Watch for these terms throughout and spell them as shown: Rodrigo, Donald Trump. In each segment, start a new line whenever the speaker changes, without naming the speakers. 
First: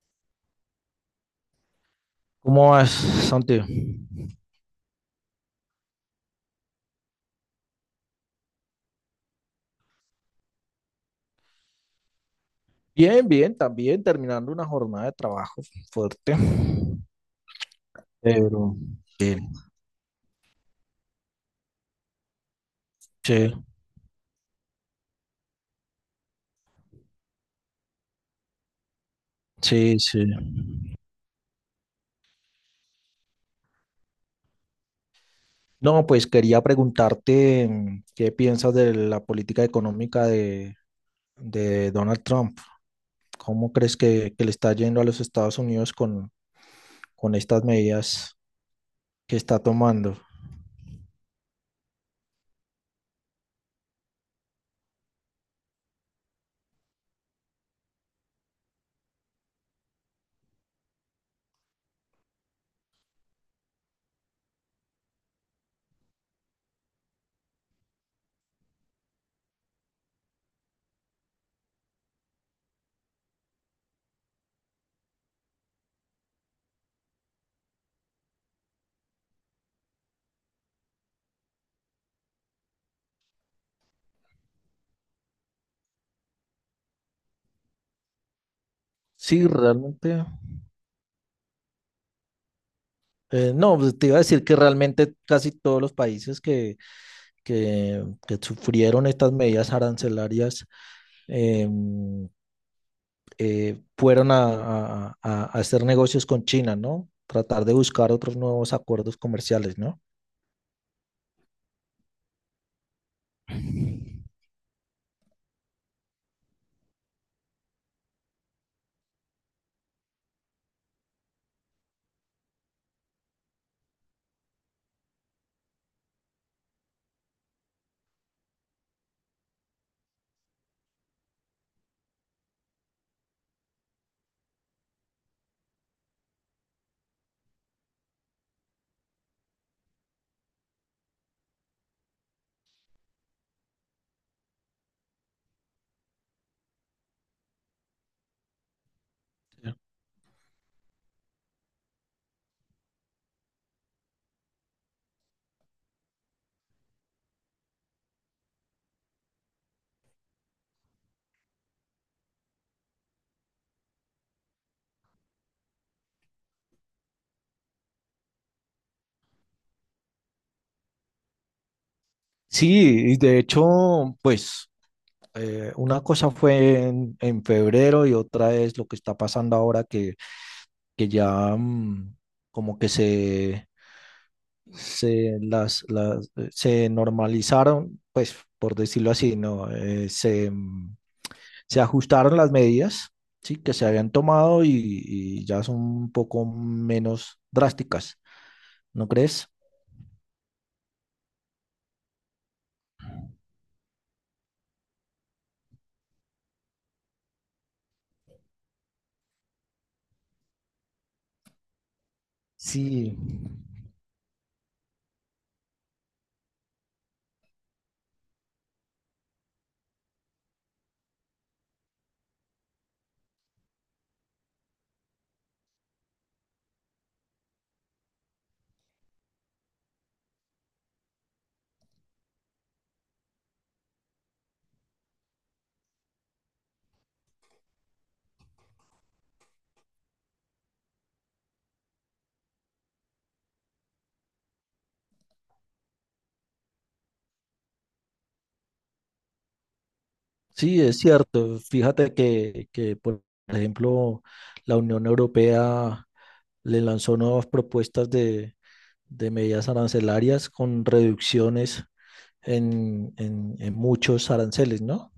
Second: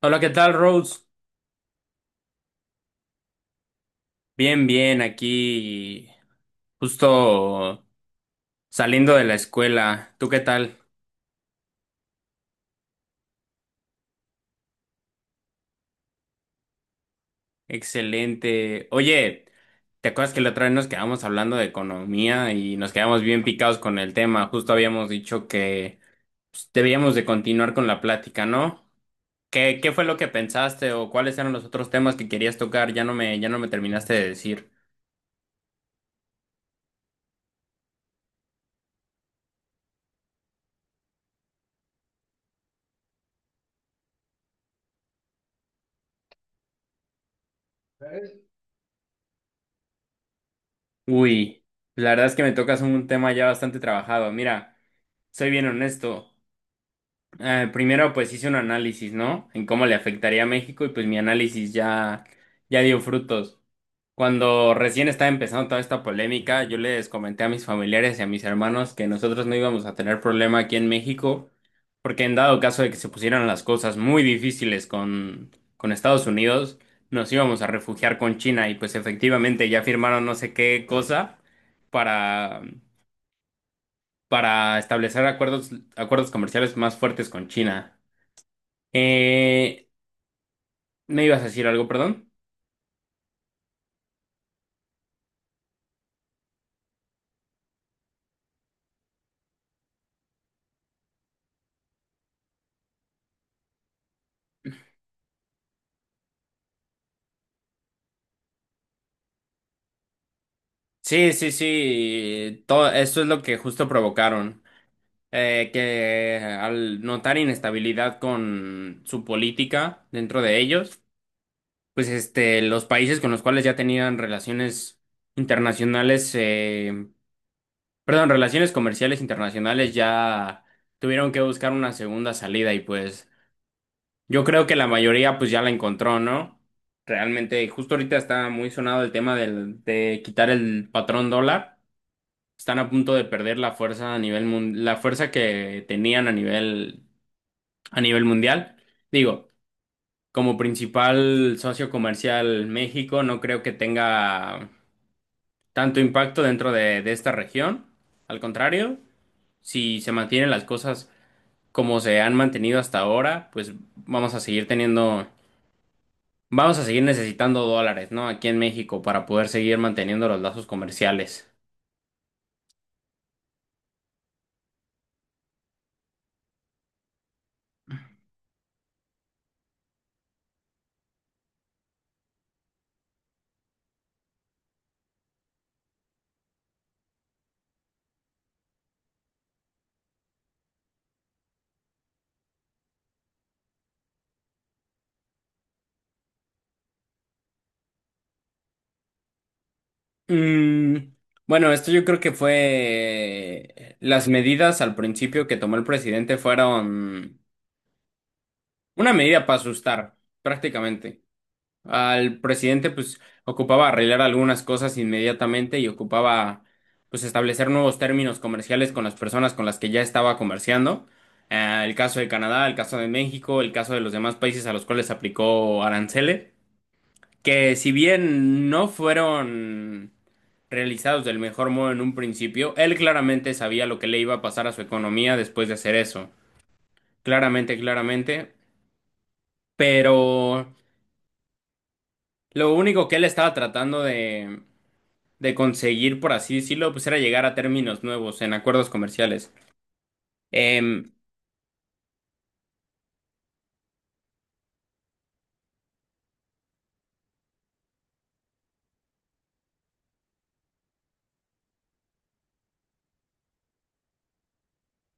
Hola, ¿qué tal, Rose?
¿Cómo vas, Santi?
Bien, bien, aquí justo saliendo de la escuela. ¿Tú qué tal?
Bien, bien, también terminando una jornada de trabajo fuerte, pero
Excelente. Oye,
bien.
¿te acuerdas que la otra vez nos quedamos hablando de economía y nos quedamos bien
Sí,
picados con el tema? Justo habíamos dicho que pues, debíamos de continuar con la plática, ¿no? ¿Qué
sí,
fue lo
sí.
que pensaste o cuáles eran los otros temas que querías tocar? Ya no me terminaste de decir.
No, pues quería preguntarte qué piensas de la política económica de Donald Trump. ¿Cómo crees que le está yendo a los Estados Unidos con estas medidas que está tomando?
Uy, la verdad es que me tocas un tema ya bastante trabajado. Mira, soy bien honesto. Primero, pues hice un análisis, ¿no? En cómo le afectaría a México y pues mi análisis ya dio frutos. Cuando recién estaba empezando toda esta polémica, yo les comenté a mis familiares y a mis hermanos que nosotros no íbamos a tener problema aquí en México, porque en dado caso de que se pusieran las cosas muy difíciles con Estados Unidos, nos íbamos a refugiar con China y pues efectivamente ya firmaron no sé qué cosa para, para establecer acuerdos comerciales más fuertes con China.
Sí,
Eh,
realmente.
¿Me ibas a decir algo, perdón?
No, pues, te iba a decir que realmente casi todos los países que sufrieron estas medidas arancelarias, eh, fueron a hacer negocios con China, ¿no? Tratar de buscar otros nuevos acuerdos comerciales, ¿no?
Sí, sí, sí. Todo esto es lo que justo provocaron. Que al notar inestabilidad con su política dentro de ellos, pues este, los países con los cuales ya tenían relaciones internacionales, perdón, relaciones comerciales internacionales ya tuvieron que buscar una segunda salida y pues yo creo que la mayoría pues ya la encontró, ¿no? Realmente, justo ahorita está muy sonado el tema del, de quitar el patrón dólar. Están a punto de perder la fuerza a nivel la fuerza que tenían a nivel mundial. Digo,
Ya.
como principal socio comercial México, no creo que tenga tanto impacto dentro de esta región. Al contrario, si se mantienen las cosas como se han mantenido hasta ahora, pues vamos a seguir teniendo, vamos a seguir necesitando dólares, ¿no? Aquí en México para poder seguir manteniendo los lazos comerciales.
Sí, y de hecho, pues, una cosa fue en febrero y otra es lo que está pasando ahora que ya, como que se normalizaron, pues por decirlo así, ¿no? Se ajustaron las medidas, sí, que se habían tomado y ya son un poco menos drásticas, ¿no crees?
Mm, bueno, esto yo creo que fue... Las medidas al principio que tomó el presidente fueron una medida para asustar, prácticamente. Al
Sí.
presidente pues ocupaba arreglar algunas cosas inmediatamente y ocupaba pues establecer nuevos términos comerciales con las personas con las que ya estaba comerciando. El caso de Canadá, el caso de México, el caso de los demás países a los cuales aplicó aranceles. Que si bien no fueron realizados del mejor modo en un principio, él claramente sabía lo que le iba a pasar a su economía después de hacer eso. Claramente, claramente. Pero lo único que él estaba tratando de conseguir, por así decirlo, pues era llegar a términos nuevos en acuerdos comerciales.
Sí, es
Em,
cierto. Fíjate que, por ejemplo, la Unión Europea le lanzó nuevas propuestas de medidas arancelarias con reducciones en muchos aranceles, ¿no?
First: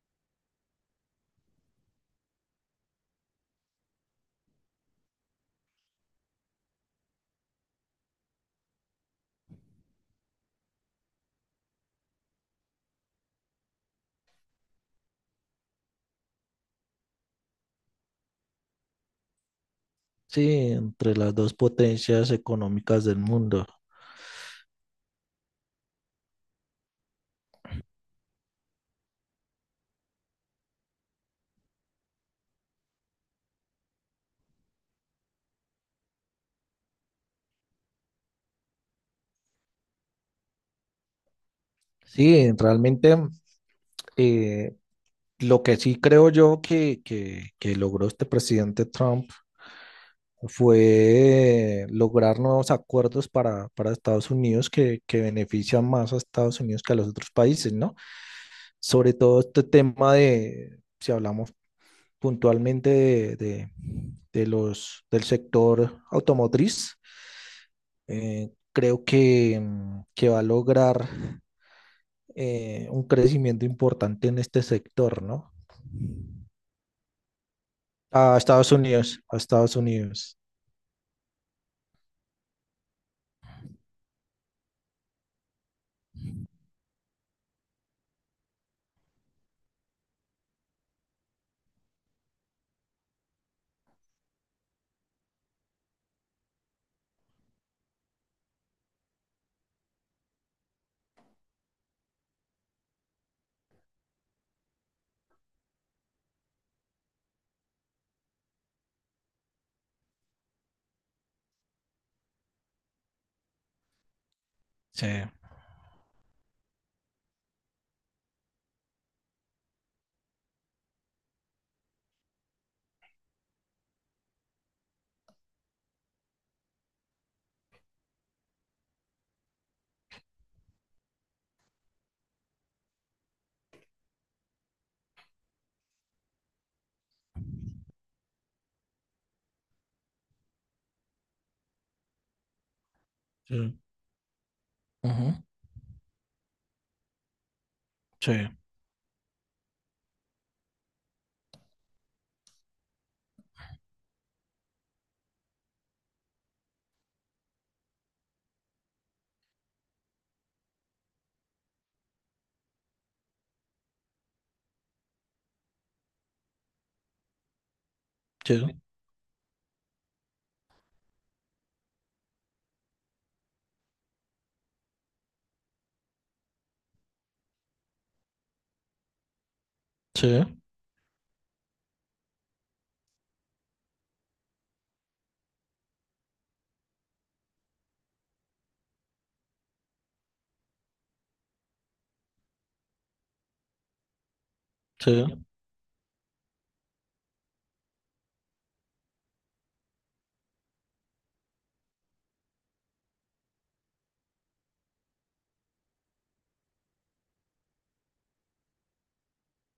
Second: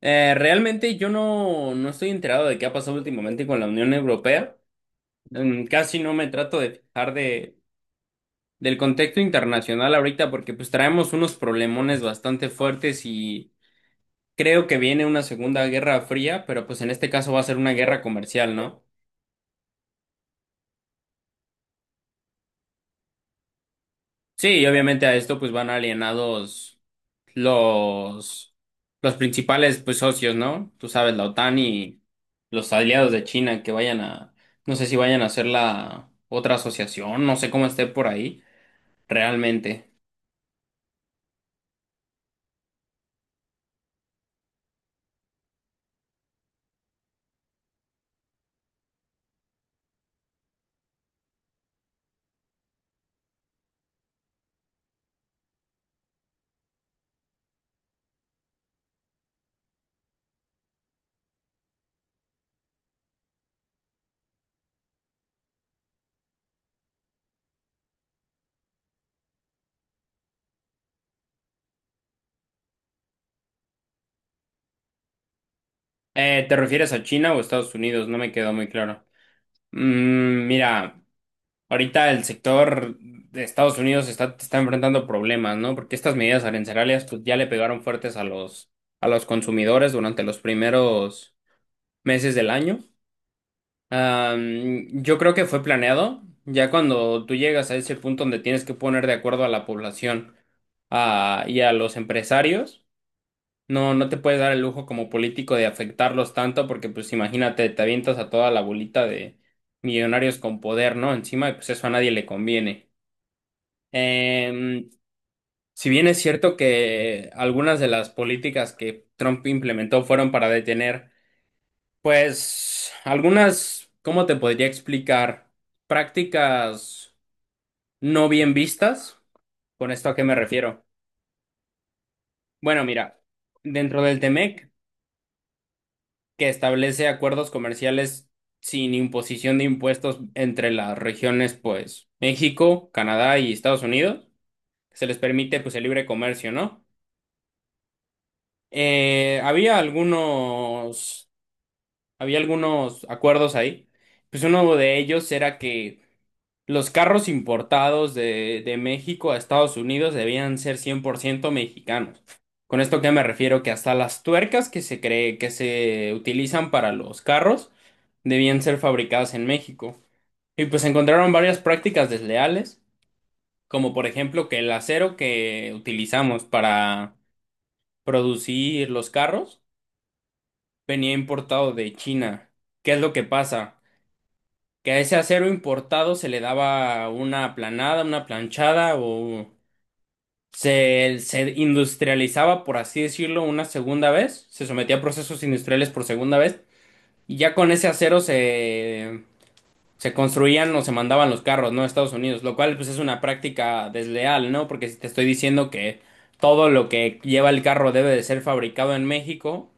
Realmente yo no estoy enterado de qué ha pasado últimamente con la Unión Europea. Casi no me trato de fijar de del contexto internacional ahorita porque pues traemos unos problemones bastante fuertes y creo que viene una segunda guerra fría, pero pues en este caso va a ser una guerra comercial, ¿no?
Sí, entre las dos potencias económicas del mundo.
Sí, y obviamente a esto pues van alienados los los principales pues socios, ¿no? Tú sabes, la OTAN y los aliados de China que vayan a, no sé si vayan a hacer la otra asociación, no sé cómo esté por ahí realmente.
Sí, realmente. eh, Lo que sí creo yo que logró este presidente Trump fue lograr nuevos acuerdos para Estados Unidos que benefician más a Estados Unidos que a los otros países, ¿no? Sobre todo este tema de, si hablamos puntualmente de del sector automotriz. Creo que va a lograr un crecimiento importante en este sector, ¿no?
¿Te refieres a China o Estados Unidos? No me
A
quedó muy
Estados
claro.
Unidos, a Estados Unidos.
Mm, mira, ahorita el sector de Estados Unidos está enfrentando problemas, ¿no? Porque estas medidas arancelarias pues, ya le pegaron fuertes a a los consumidores durante los primeros meses del año. Am, yo creo que fue planeado, ya cuando tú llegas a ese punto donde tienes que poner de acuerdo a la población, ah, y a los empresarios. No te puedes dar el lujo como político de afectarlos tanto porque pues imagínate, te avientas a toda la bolita de millonarios con poder, ¿no? Encima, y pues eso a nadie le conviene. Em,
Sí.
si bien es cierto que algunas de las políticas que Trump implementó fueron para detener, pues algunas, ¿cómo te podría explicar? Prácticas no bien vistas. ¿Con esto a qué me refiero? Bueno, mira, dentro del t que establece acuerdos comerciales sin imposición de impuestos entre las regiones, pues México, Canadá y
Sí.
Estados Unidos. Se les
Ujú.
permite pues el libre comercio, ¿no?
Sí,
Eh, había algunos, había algunos acuerdos ahí. Pues uno de ellos era que los carros importados de México a Estados Unidos debían ser 100% mexicanos. Con esto que me refiero que hasta las tuercas que se cree que se utilizan para los carros
sí,
debían ser fabricadas en México. Y pues encontraron varias prácticas desleales, como por ejemplo que el acero que utilizamos para producir los carros
sí,
venía importado de China. ¿Qué es lo que pasa? Que a ese acero importado se le daba una aplanada, una planchada o se industrializaba, por así decirlo, una segunda vez, se sometía a
sí,
procesos industriales por segunda vez y ya con ese acero se, se construían o se mandaban los carros, ¿no? A Estados Unidos, lo cual pues es una práctica desleal, ¿no? Porque si te estoy diciendo que todo lo que lleva el carro debe de ser fabricado en México,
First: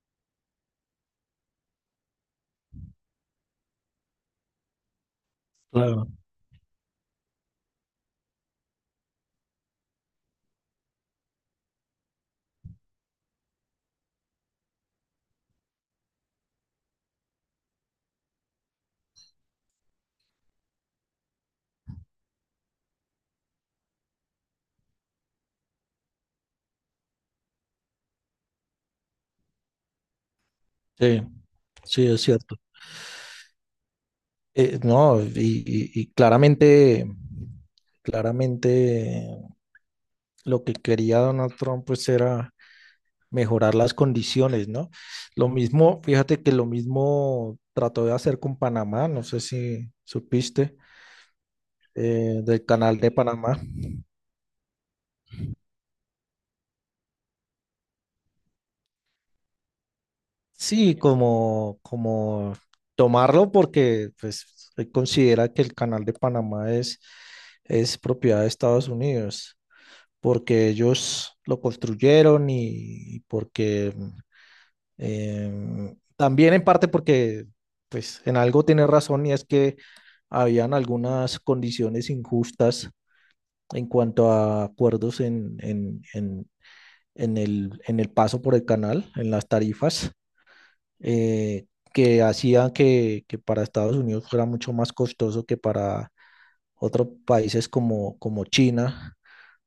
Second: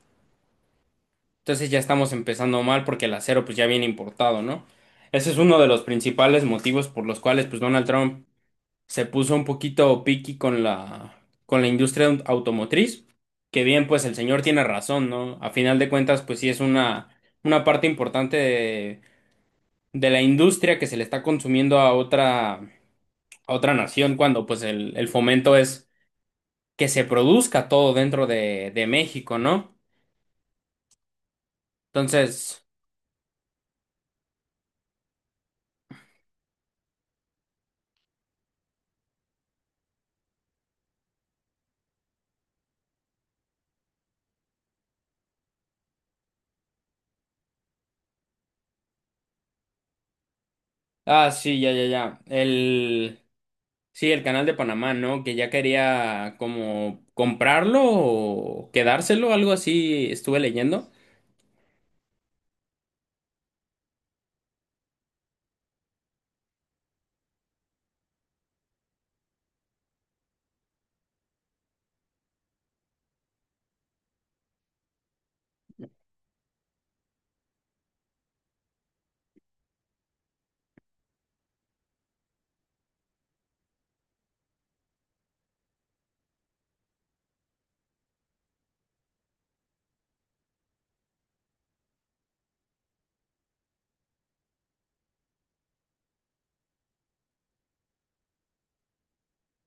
entonces ya estamos empezando mal porque el acero pues ya viene importado, ¿no? Ese es uno de los
claro,
principales motivos por los cuales pues Donald Trump se puso un poquito piqui con la, con la industria automotriz, que bien pues el señor tiene razón, ¿no? A final de cuentas pues sí es una parte importante de la industria que se le está consumiendo a otra nación cuando pues el fomento es que se produzca todo dentro de México, ¿no?
sí, sí, es cierto.
Entonces,
No, y claramente, claramente lo que quería Donald Trump pues era mejorar las condiciones, ¿no? Lo mismo, fíjate que lo mismo trató de hacer con Panamá, no sé si supiste,
ah, sí, ya, ya, ya.
del canal de
El,
Panamá.
sí, el canal de Panamá, ¿no? Que ya quería como comprarlo o quedárselo, algo así estuve leyendo.
Sí, como, como tomarlo porque pues él considera que el canal de Panamá es propiedad de Estados Unidos, porque ellos lo construyeron y porque, también en parte porque pues en algo tiene razón y es que habían algunas condiciones injustas en cuanto a acuerdos en en el paso por el canal, en las tarifas, eh, que hacían que para Estados Unidos fuera mucho más costoso que para otros países como, como China,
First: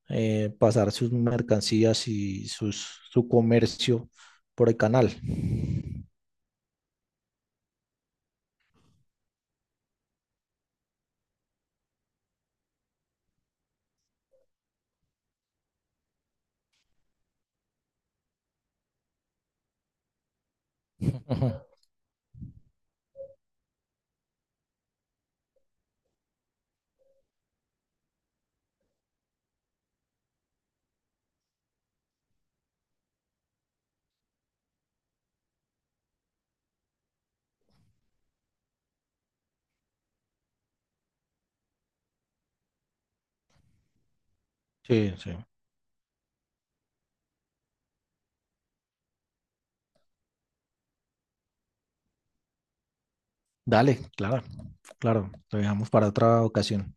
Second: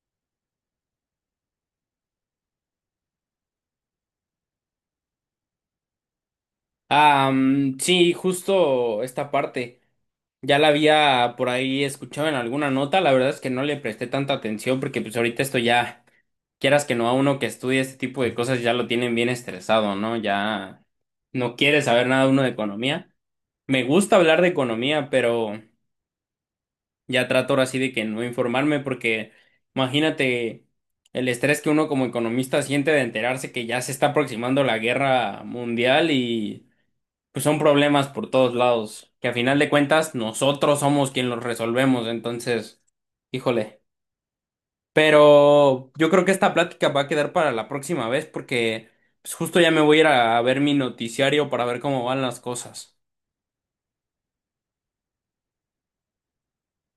pasar sus mercancías y sus, su comercio por el canal.
Ah, mm, sí, justo esta parte. Ya la había por ahí escuchado en alguna nota, la verdad es que no le presté tanta atención porque pues ahorita esto ya, quieras que no, a uno que estudie este tipo de cosas ya lo tienen bien estresado, ¿no? Ya
Ujú.
no quiere saber nada uno de economía. Me gusta hablar de economía, pero ya trato ahora sí de que no informarme porque imagínate el estrés que uno como economista siente de enterarse que ya se está aproximando la guerra mundial y pues son problemas por todos lados, que a final de cuentas nosotros somos quien los resolvemos, entonces, híjole.
Sí, sí.
Pero yo creo que esta plática va a quedar para la próxima vez porque pues, justo ya me voy a ir a ver mi noticiario para ver cómo van las cosas.
Dale, claro, claro, lo dejamos para otra ocasión.